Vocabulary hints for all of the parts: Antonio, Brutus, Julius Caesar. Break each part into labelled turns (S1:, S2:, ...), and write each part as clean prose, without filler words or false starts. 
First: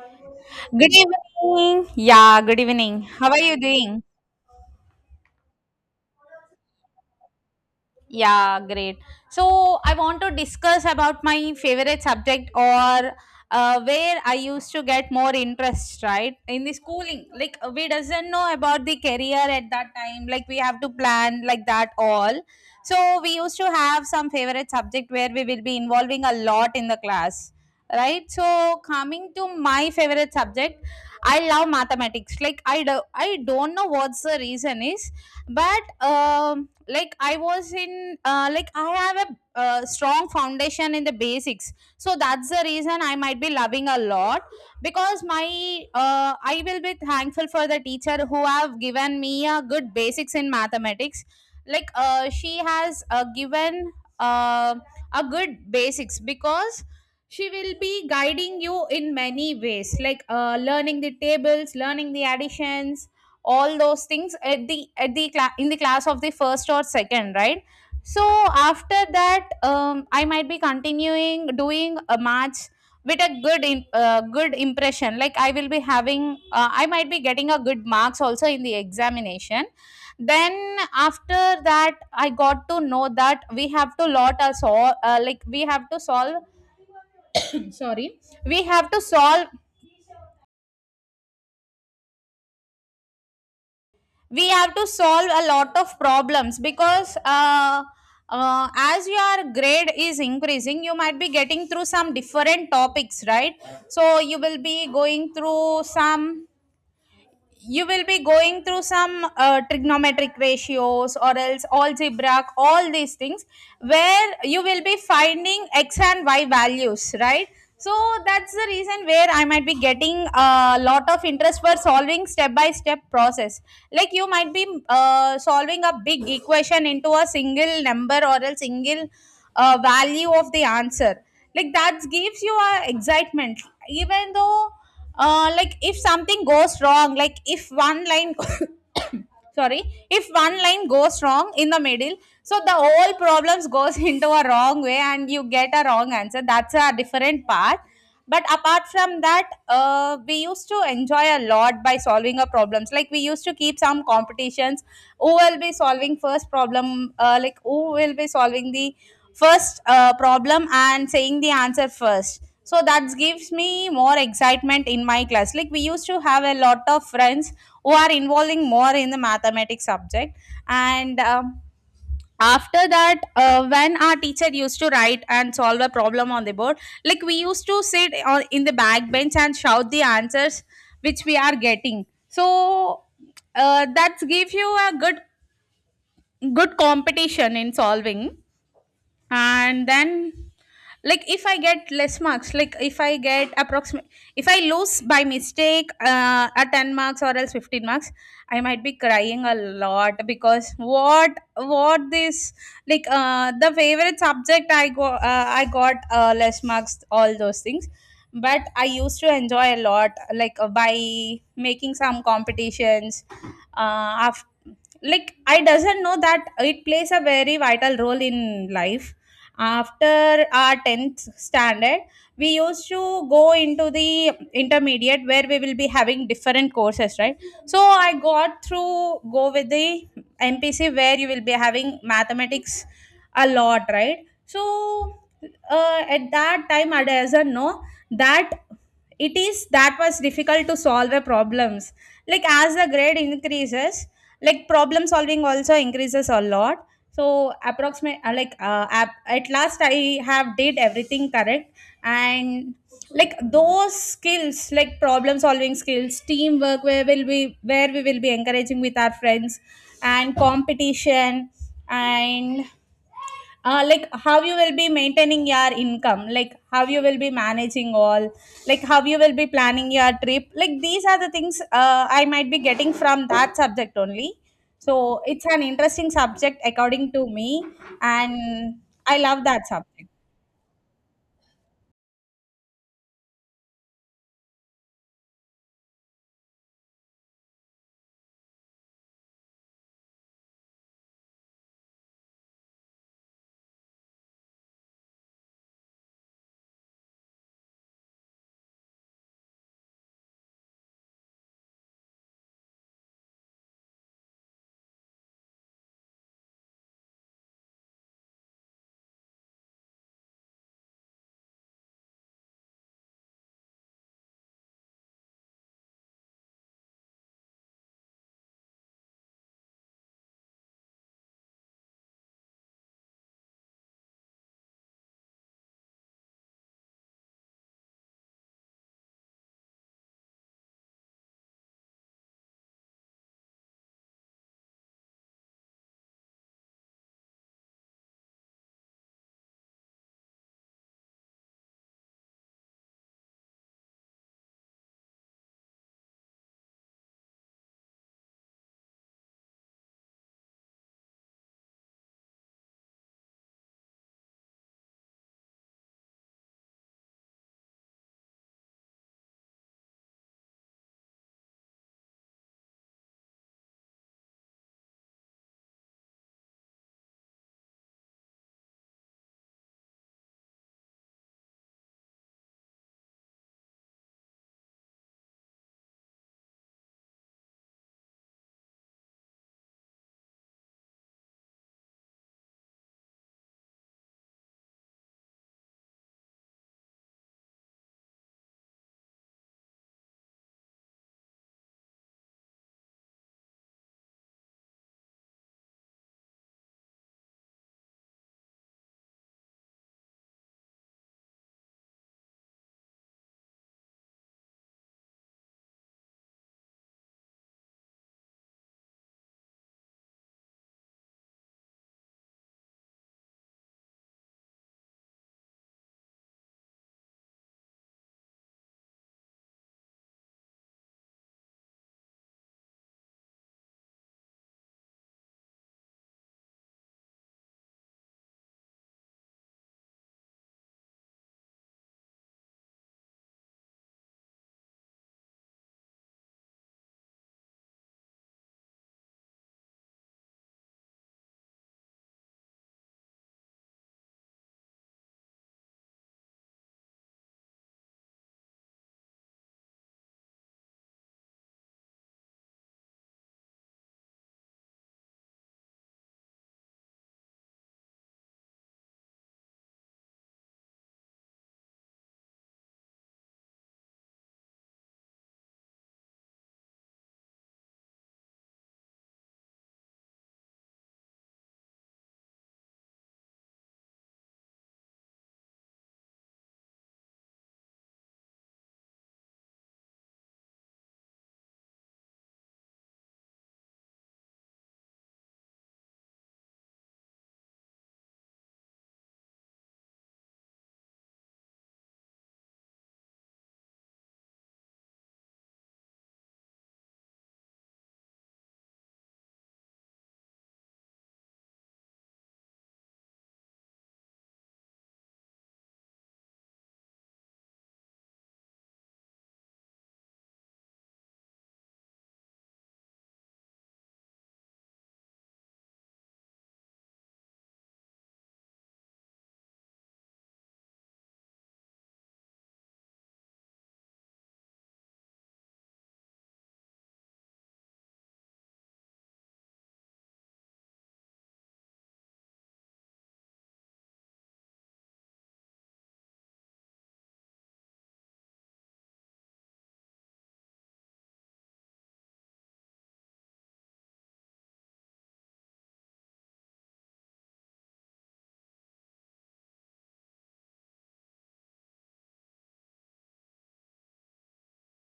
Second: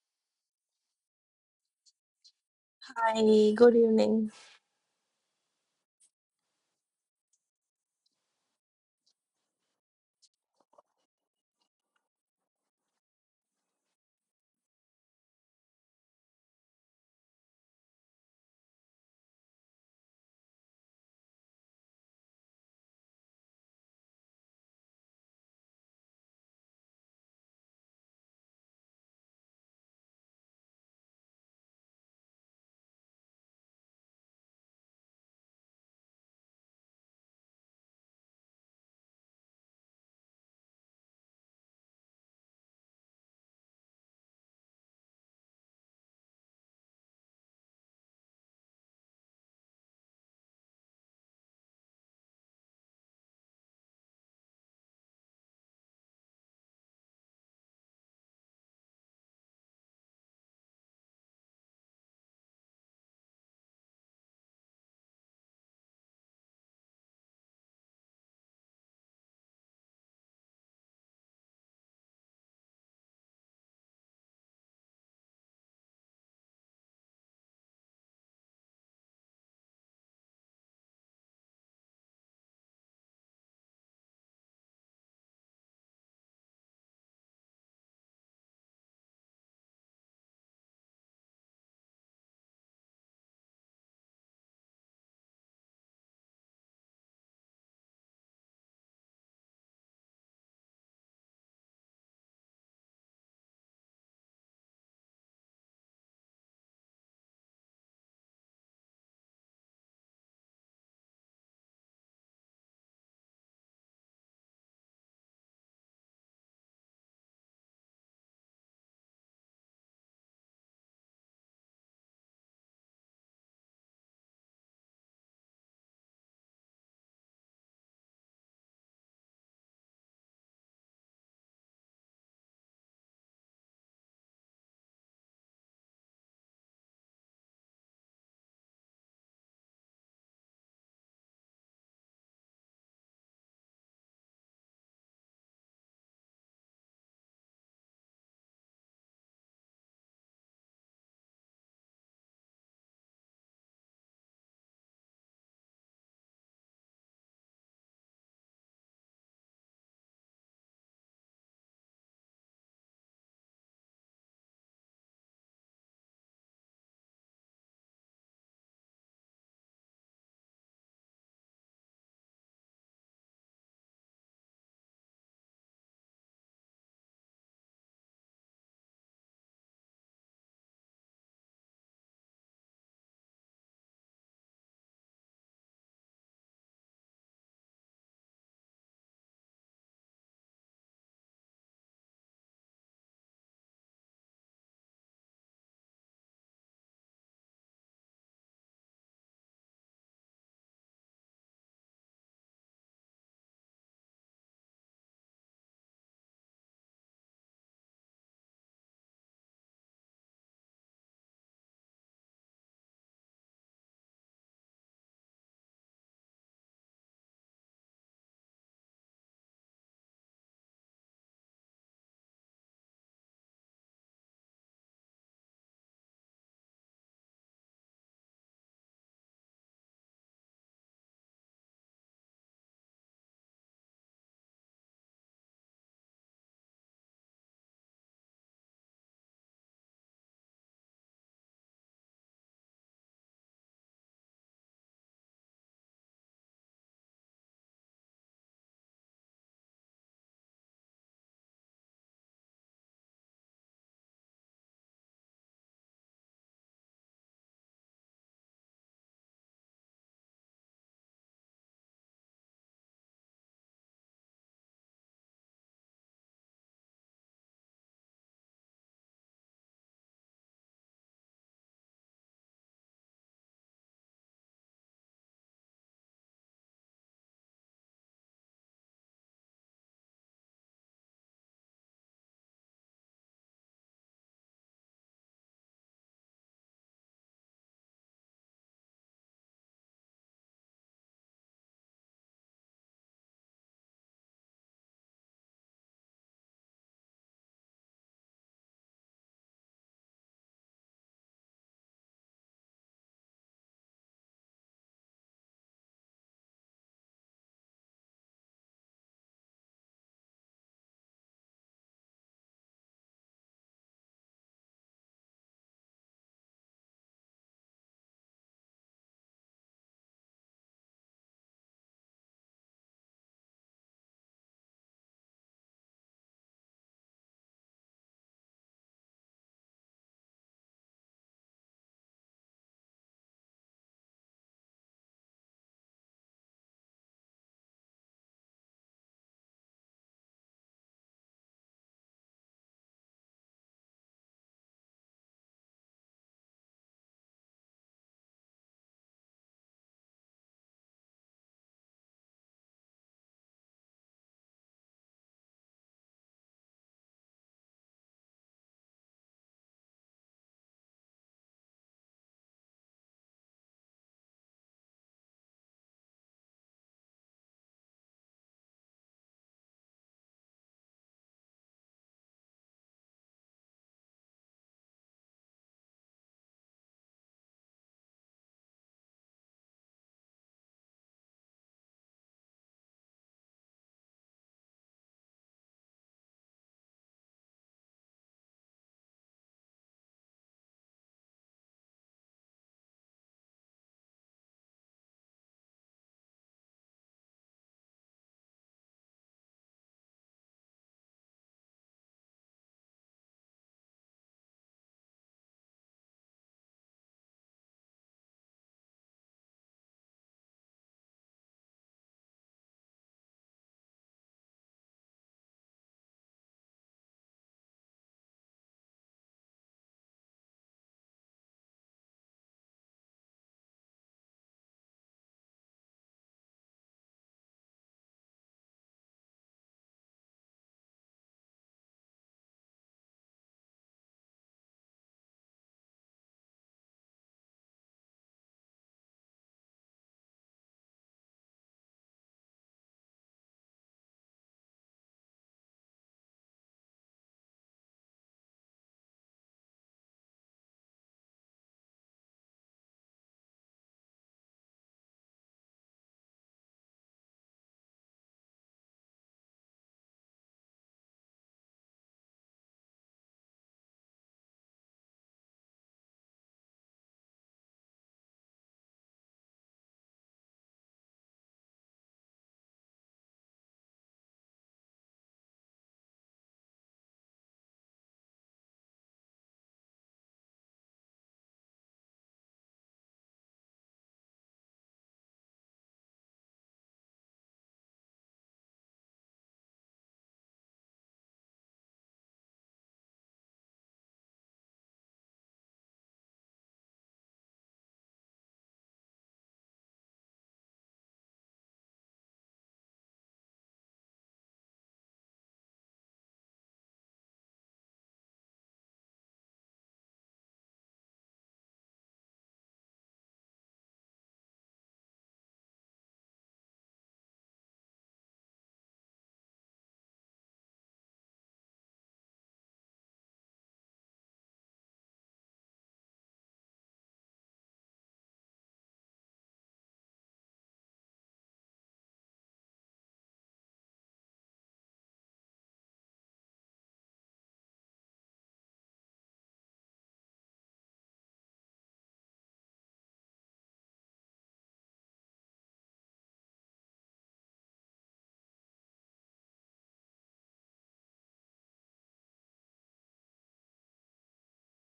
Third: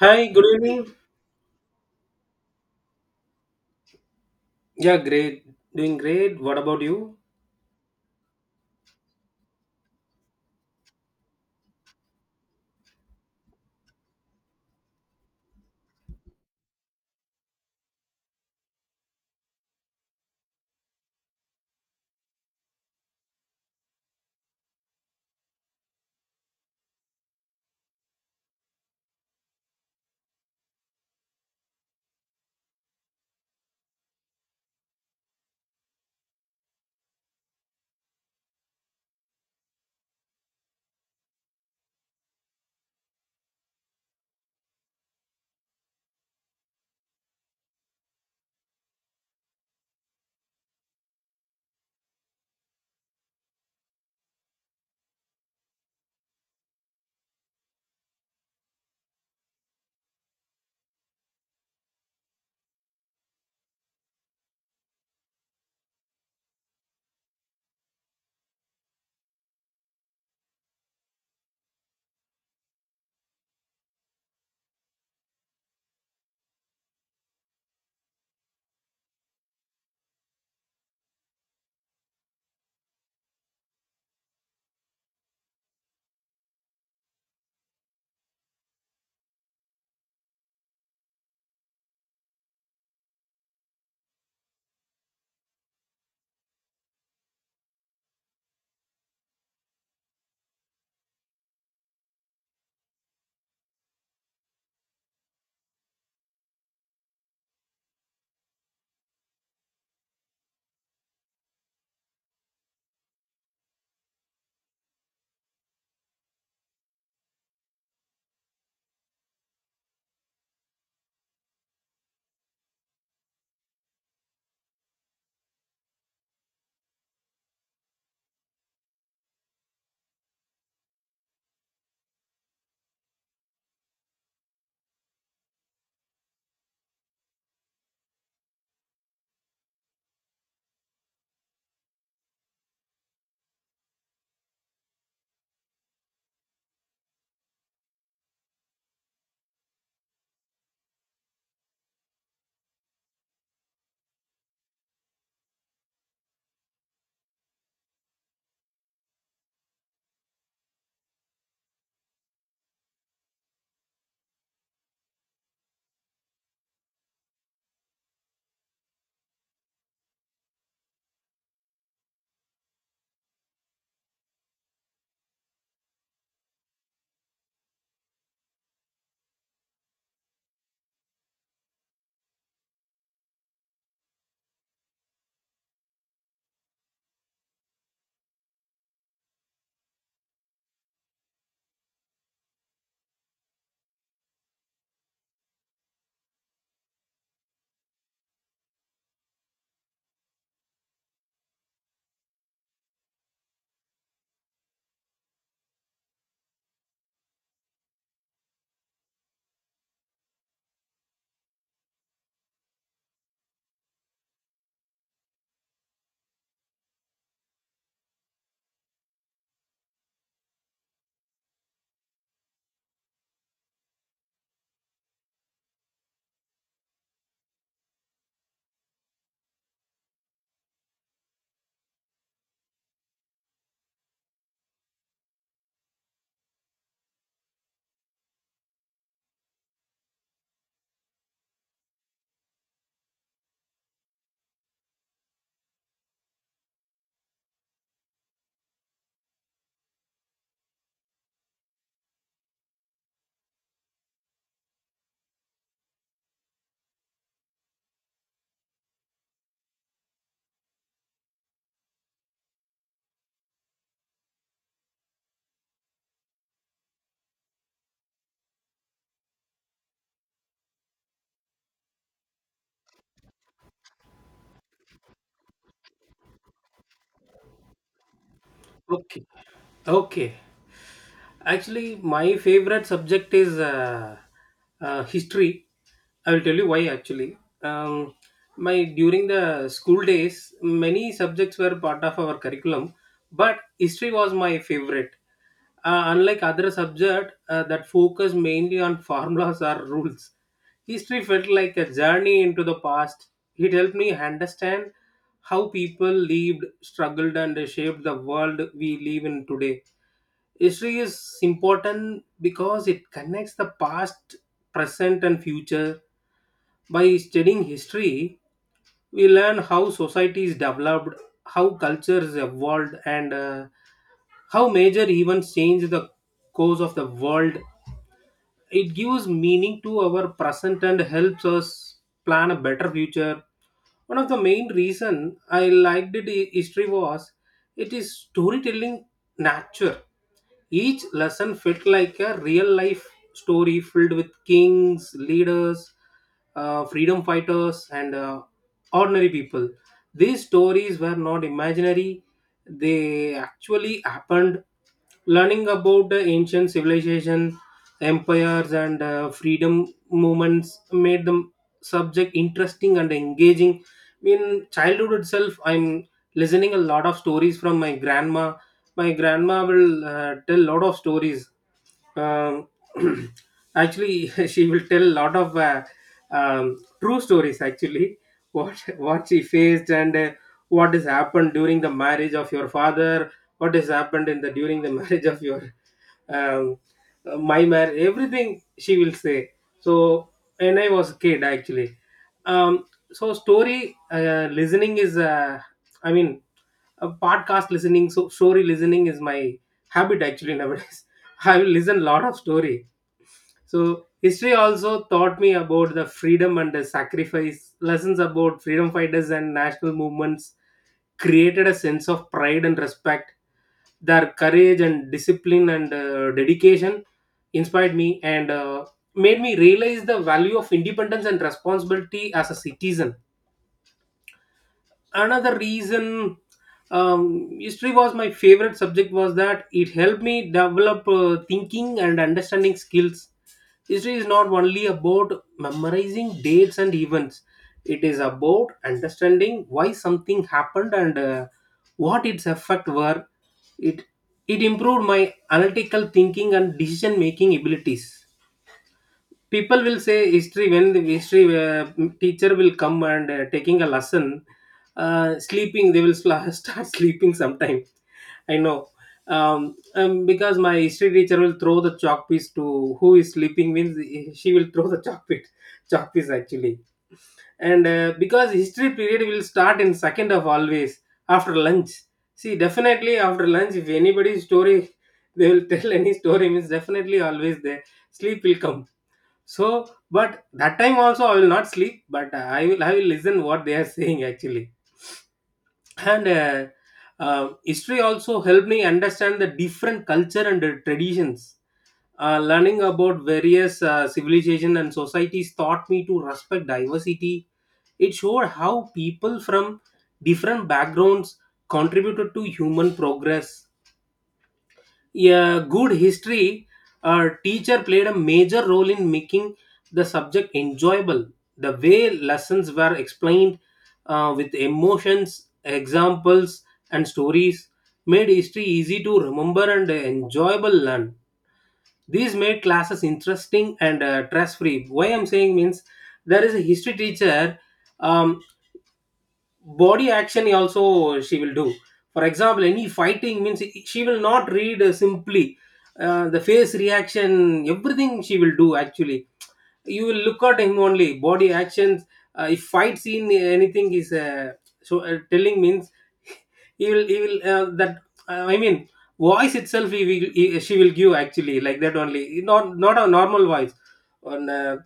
S1: Hi, good evening.
S2: Good evening. Yeah, good evening. How are
S3: Hi,
S2: you
S3: good
S2: doing?
S3: evening.
S1: Yeah, great. Doing great. What about you?
S2: Yeah, great. So I want to discuss about my favorite subject or where I used to get more interest, right? In the schooling, like we doesn't know about the career at that time. Like we have to plan like that all. So we used to have some favorite subject where we will be involving a lot in the class, right? So coming to my favorite subject, I love mathematics. Like I do, I don't know what's the reason is, but like I was in like I have a strong foundation in the basics, so that's the reason I might be loving a lot because my I will be thankful for the teacher who have given me a good basics in mathematics. Like she has given uh, a good basics, because she will be guiding you in many ways, like learning the tables, learning the additions, all those things at the in the class of the first or second, right? So after that I might be continuing doing a match with a good in, good impression. Like I will be having I might be getting a good marks also in the examination. Then after that I got to know that we have to lot us all like we have to solve, sorry, we have to solve, we have to solve a lot of problems, because as your grade is increasing, you might be getting through some different topics, right? So you will be going through some, you will be going through some trigonometric ratios or else algebra, all these things where you will be finding x and y values, right? So that's the reason where I might be getting a lot of interest for solving step by step process. Like you might be solving a big equation into a single number or a single value of the answer. Like that gives you a excitement. Even though like if something goes wrong, like if one line sorry, if one line goes wrong in the middle, so the whole problems goes into a wrong way and you get a wrong answer, that's a different part. But apart from that, we used to enjoy a lot by solving our problems. Like we used to keep some competitions, who will be solving first problem, like who will be solving the first problem and saying the answer first. So that gives me more excitement in my class. Like we used to have a lot of friends who are involving more in the mathematics subject. And after that when our teacher used to write and solve a problem on the board, like we used to sit on in the back bench and shout the answers which we are getting. So that gives you a good, good competition in solving. And then, like if I get less marks, like if I get approximate, if I lose by mistake a 10 marks or else 15 marks, I might be crying a lot because what this, like the favorite subject I go, I got less marks, all those things. But I used to enjoy a lot, like by making some competitions. After like I doesn't know that it plays a very vital role in life. After our 10th standard we used to go into the intermediate where we will be having different courses, right? So I got through, go with the MPC, where you will be having mathematics a lot, right? So at that time I doesn't know that it is, that was difficult to solve the problems. Like as the grade increases, like problem solving also increases a lot. So approximate like at last I have did everything correct. And like those skills, like problem solving skills, teamwork where will we, where we will be encouraging with our friends, and competition, and like how you will be maintaining your income, like how you will be managing all, like how you will be planning your trip, like these are the things I might be getting from that subject only. So it's an interesting subject according to me. And I
S1: Okay.
S2: love that subject.
S1: Okay. Actually, my favorite subject is history. I will tell you why. Actually, um, my During the school days, many subjects were part of our curriculum, but history was my favorite. Unlike other subject that focus mainly on formulas or rules, history felt like a journey into the past. It helped me understand how people lived, struggled, and shaped the world we live in today. History is important because it connects the past, present, and future. By studying history, we learn how societies developed, how cultures evolved, and how major events change the course of the world. It gives meaning to our present and helps us plan a better future. One of the main reason I liked history was it is storytelling nature. Each lesson felt like a real life story filled with kings, leaders, freedom fighters, and ordinary people. These stories were not imaginary; they actually happened. Learning about the ancient civilization, empires, and freedom movements made the subject interesting and engaging. In childhood itself, I'm listening a lot of stories from my grandma. My grandma will tell a lot of stories. Um, Actually, she will tell a lot of true stories actually. What she faced and what has happened during the marriage of your father, what has happened in the during the marriage of your um, my marriage, everything she will say. So when I was a kid actually, um, so story listening is i mean a podcast listening, so story listening is my habit actually. Nowadays I will listen lot of story. So history also taught me about the freedom and the sacrifice, lessons about freedom fighters and national movements created a sense of pride and respect. Their courage and discipline and dedication inspired me and made me realize the value of independence and responsibility as a citizen. Another reason history was my favorite subject was that it helped me develop thinking and understanding skills. History is not only about memorizing dates and events, it is about understanding why something happened and what its effect were. It it improved my analytical thinking and decision making abilities. People will say history. When the history teacher will come and taking a lesson, sleeping, they will start sleeping sometime. I know. um, because my history teacher will throw the chalk piece to who is sleeping means, she will throw the chalk piece, chalk piece actually. And because history period will start in second of always after lunch. See, definitely after lunch if anybody's story, they will tell any story means, definitely always there sleep will come. So, but that time also I will not sleep, but I will listen what they are saying actually. And History also helped me understand the different culture and traditions. Learning about various civilization and societies taught me to respect diversity. It showed how people from different backgrounds contributed to human progress. Yeah, good history teacher played a major role in making the subject enjoyable. The way lessons were explained with emotions, examples, and stories made history easy to remember and enjoyable learn. These made classes interesting and stress free. Why I'm saying means, there is a history teacher. Um, Body action also she will do. For example any fighting means, she will not read simply the face reaction, everything she will do actually. You will look at him only body actions. If fight scene anything is so telling means, he will that I mean voice itself she will give actually, like that only, not not a normal voice on uh,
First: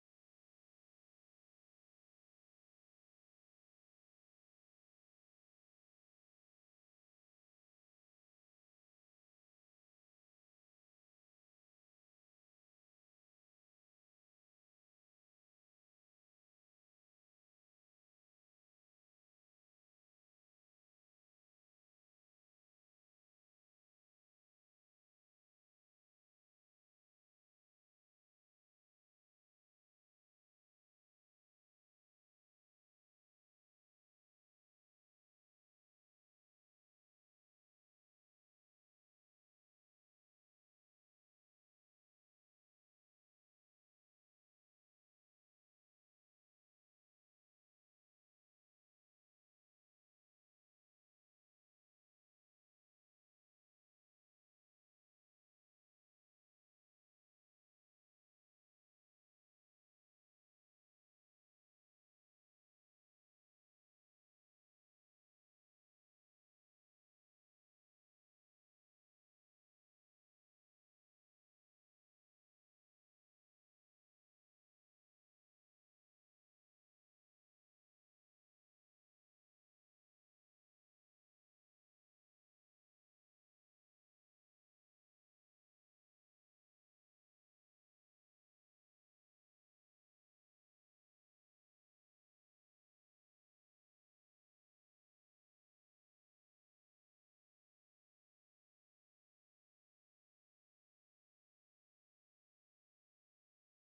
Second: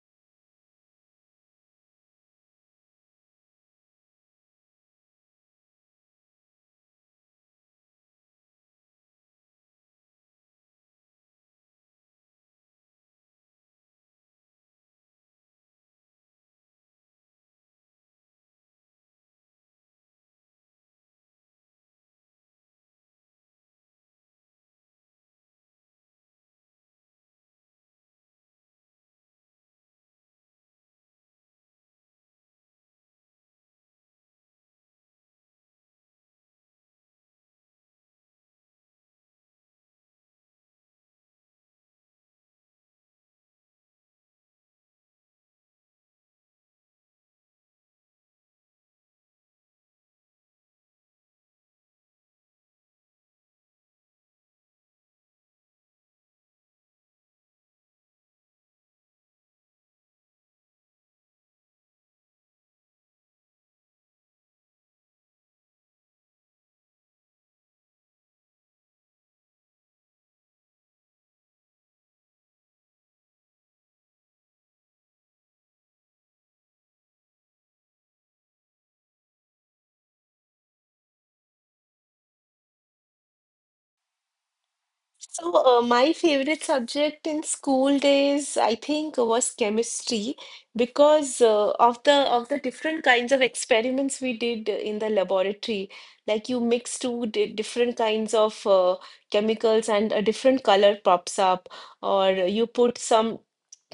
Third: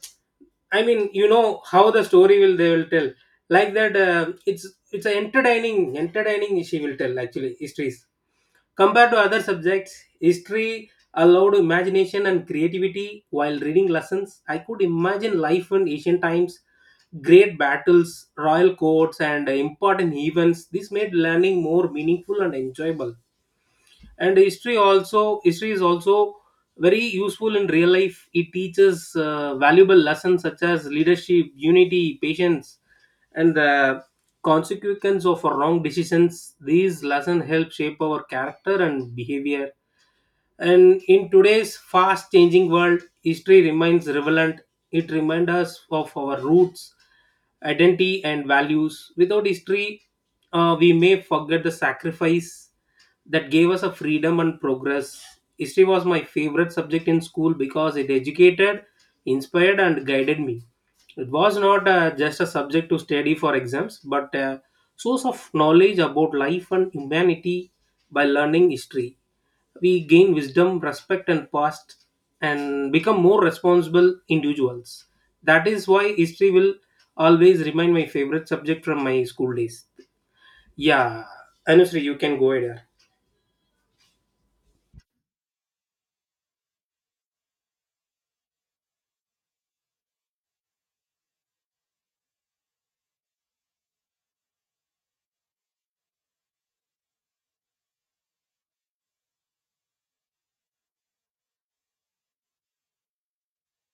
S1: i mean You know how the story will they will tell, like that, it's a entertaining she will tell actually histories. Compared to other subjects, history allowed imagination and creativity. While reading lessons I could imagine life in ancient times, great battles, royal courts, and important events. This made learning more meaningful and enjoyable. And history also history is also very useful in real life. It teaches valuable lessons such as leadership, unity, patience, and the consequence of wrong decisions. These lessons help shape our character and behavior. And in today's fast changing world, history remains relevant. It reminds us of our roots, identity, and values. Without history, we may forget the sacrifice that gave us a freedom and progress. History was my favorite subject in school because it educated, inspired, and guided me. It was not just a subject to study for exams, but a source of knowledge about life and humanity. By learning history we gain wisdom, respect, and past, and become more responsible individuals. That is why history will always remain my favorite subject from my school days. Yeah, Anusri, you can go ahead.
S3: So, my favorite subject in school days, I think, was chemistry because of the different kinds of experiments we did in the laboratory. Like you mix two di different kinds of chemicals and a different color pops up, or you put some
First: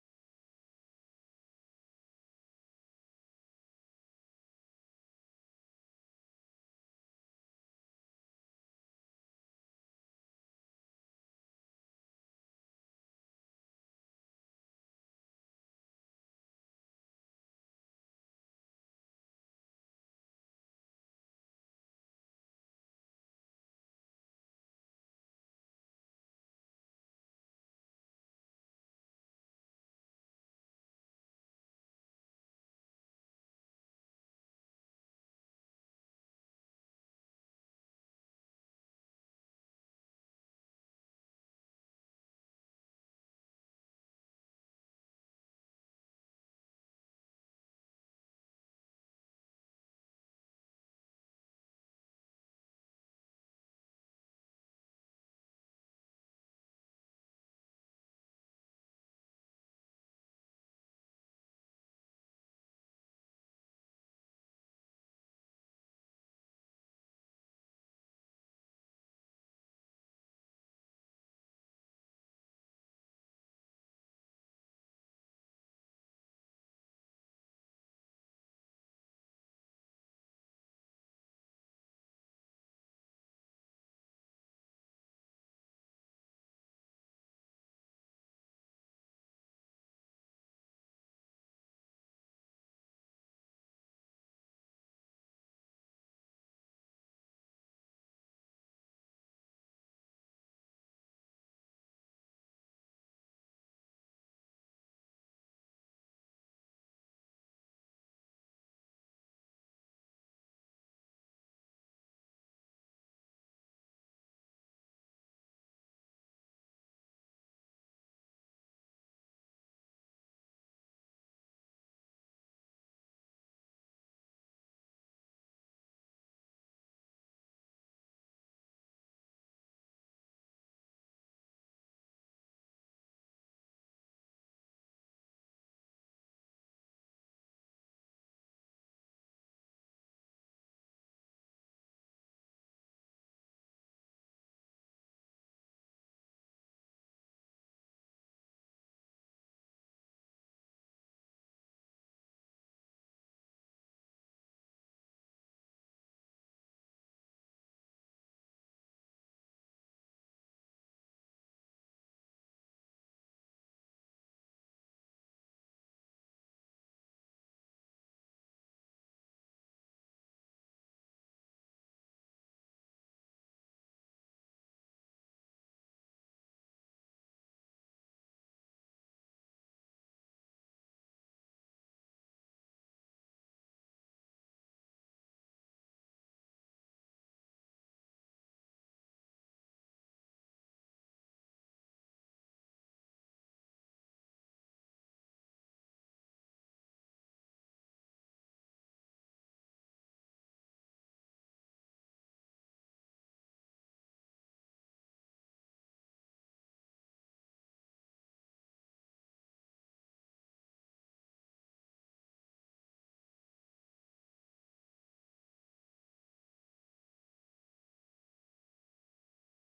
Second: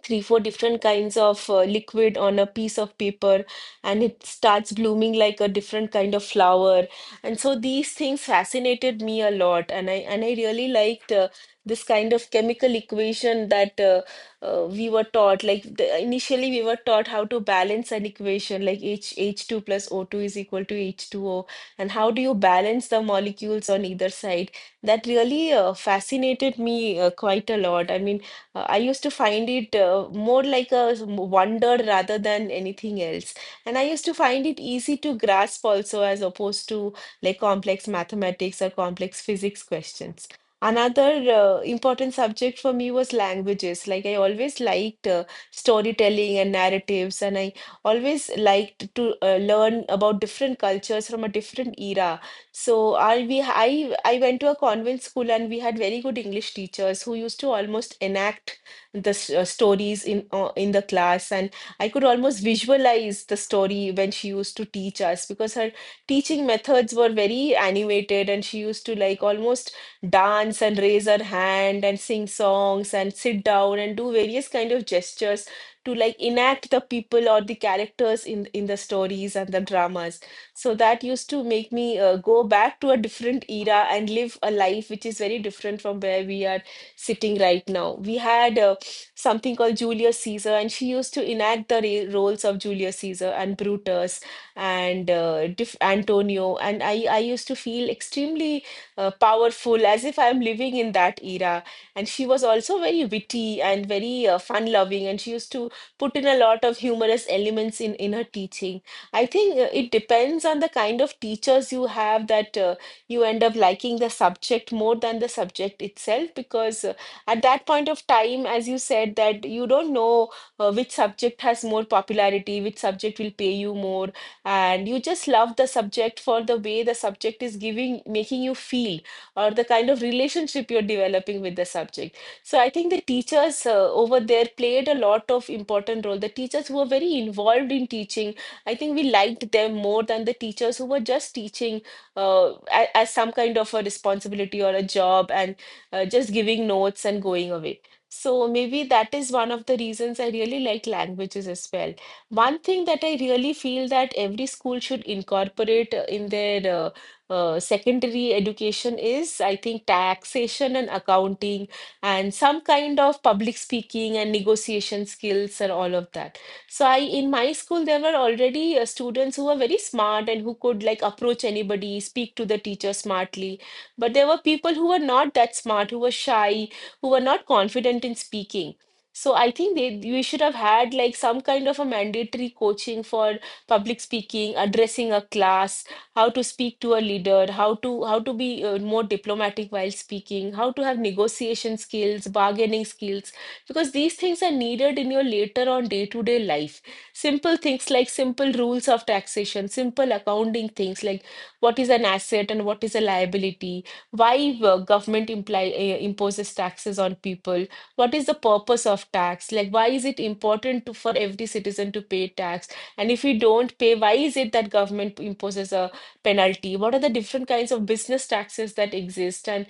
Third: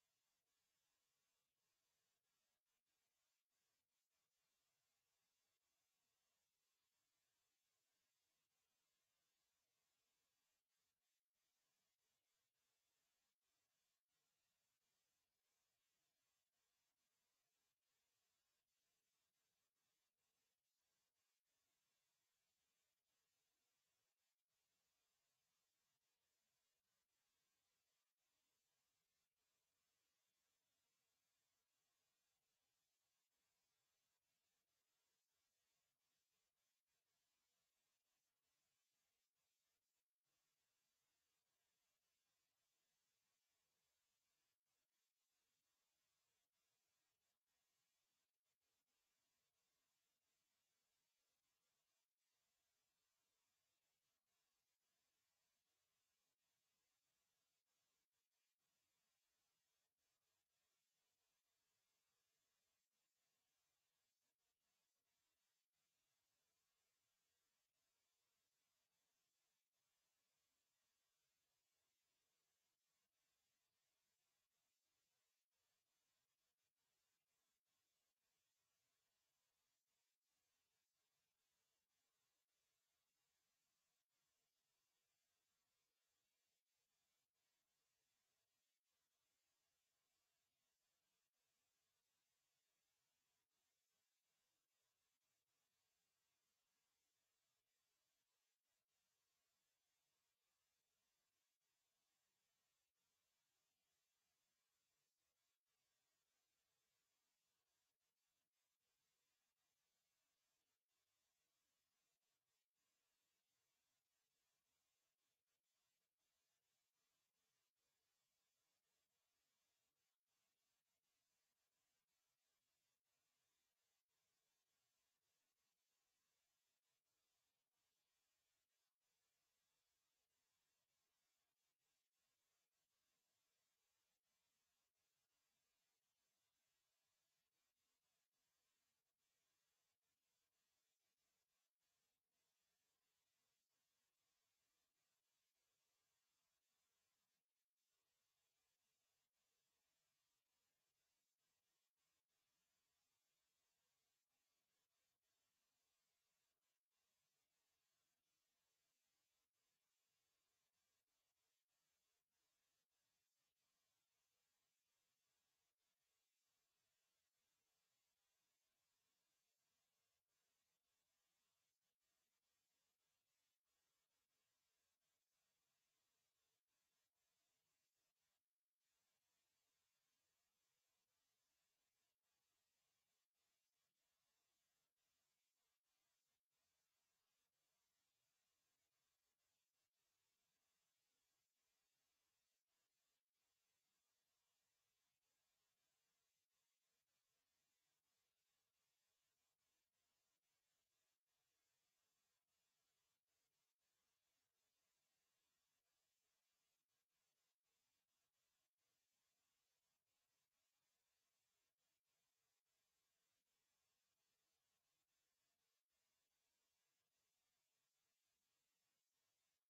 S3: three, four different kinds of liquid on a piece of paper, and it starts blooming like a different kind of flower. And so these things fascinated me a lot, and I really liked this kind of chemical equation that we were taught. Like initially, we were taught how to balance an equation, like H H2 plus O2 is equal to H2O, and how do you balance the molecules on either side? That really fascinated me quite a lot. I mean, I used to find it more like a wonder rather than anything else. And I used to find it easy to grasp also, as opposed to like complex mathematics or complex physics questions. Another important subject for me was languages. Like I always liked storytelling and narratives, and I always liked to learn about different cultures from a different era. So our, we I went to a convent school, and we had very good English teachers who used to almost enact the stories in the class, and I could almost visualize the story when she used to teach us because her teaching methods were very animated, and she used to like almost dance and raise her hand and sing songs and sit down and do various kind of gestures to like enact the people or the characters in the stories and the dramas. So that used to make me go back to a different era and live a life which is very different from where we are sitting right now. We had something called Julius Caesar, and she used to enact the roles of Julius Caesar and Brutus and Antonio. And I used to feel extremely powerful as if I'm living in that era. And she was also very witty and very fun loving, and she used to put in a lot of humorous elements in her teaching. I think it depends on the kind of teachers you have that you end up liking the subject more than the subject itself, because at that point of time, as you said, that you don't know which subject has more popularity, which subject will pay you more, and you just love the subject for the way the subject is giving, making you feel, or the kind of relationship you're developing with the subject. So I think the teachers over there played a lot of important role. The teachers who were very involved in teaching, I think we liked them more than the teachers who were just teaching as some kind of a responsibility or a job and just giving notes and going away. So maybe that is one of the reasons I really like languages as well. One thing that I really feel that every school should incorporate in their secondary education is, I think, taxation and accounting and some kind of public speaking and negotiation skills and all of that. So I in my school, there were already students who were very smart and who could like approach anybody, speak to the teacher smartly. But there were people who were not that smart, who were shy, who were not confident in speaking. So I think they we should have had like some kind of a mandatory coaching for public speaking, addressing a class, how to speak to a leader, how to be more diplomatic while speaking, how to have negotiation skills, bargaining skills, because these things are needed in your later on day-to-day life. Simple things like simple rules of taxation, simple accounting things like what is an asset and what is a liability, why government imposes taxes on people, what is the purpose of tax, like why is it important for every citizen to pay tax, and if you don't pay, why is it that government imposes a penalty? What are the different kinds of business taxes that exist, and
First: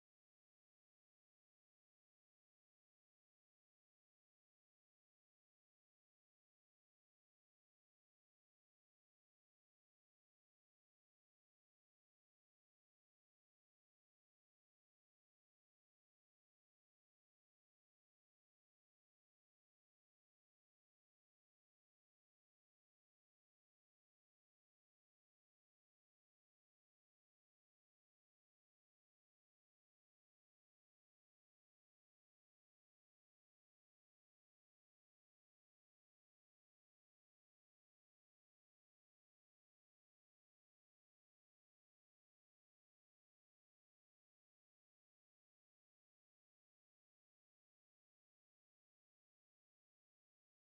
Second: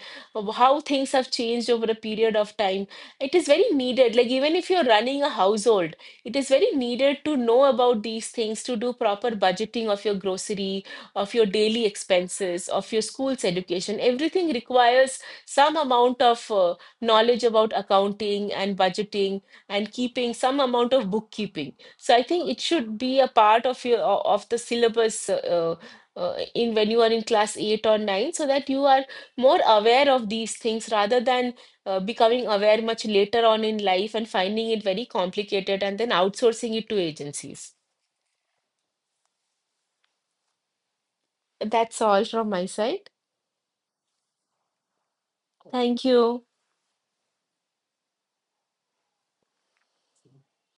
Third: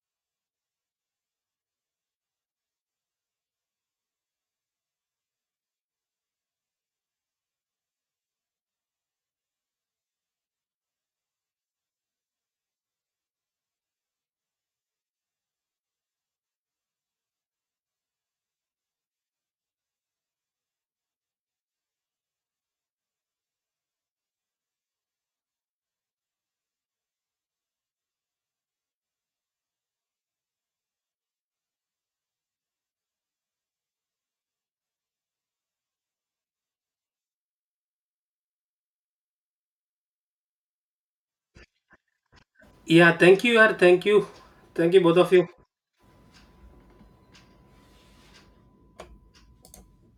S3: how things have changed over a period of time? It is very needed, like even if you're running a household, it is very needed to know about these things to do proper budgeting of your grocery, of your daily expenses, of your school's education. Everything requires some amount of knowledge about accounting and budgeting and keeping some amount of bookkeeping. So I think it should be a part of your of the syllabus in when you are in class 8 or 9, so that you are more aware of these things rather than becoming aware much later on in life and finding it very complicated and then outsourcing it to agencies. That's all from my
S1: Yeah,
S3: side.
S1: thank you, yaar. Thank you both of you.
S3: Thank you.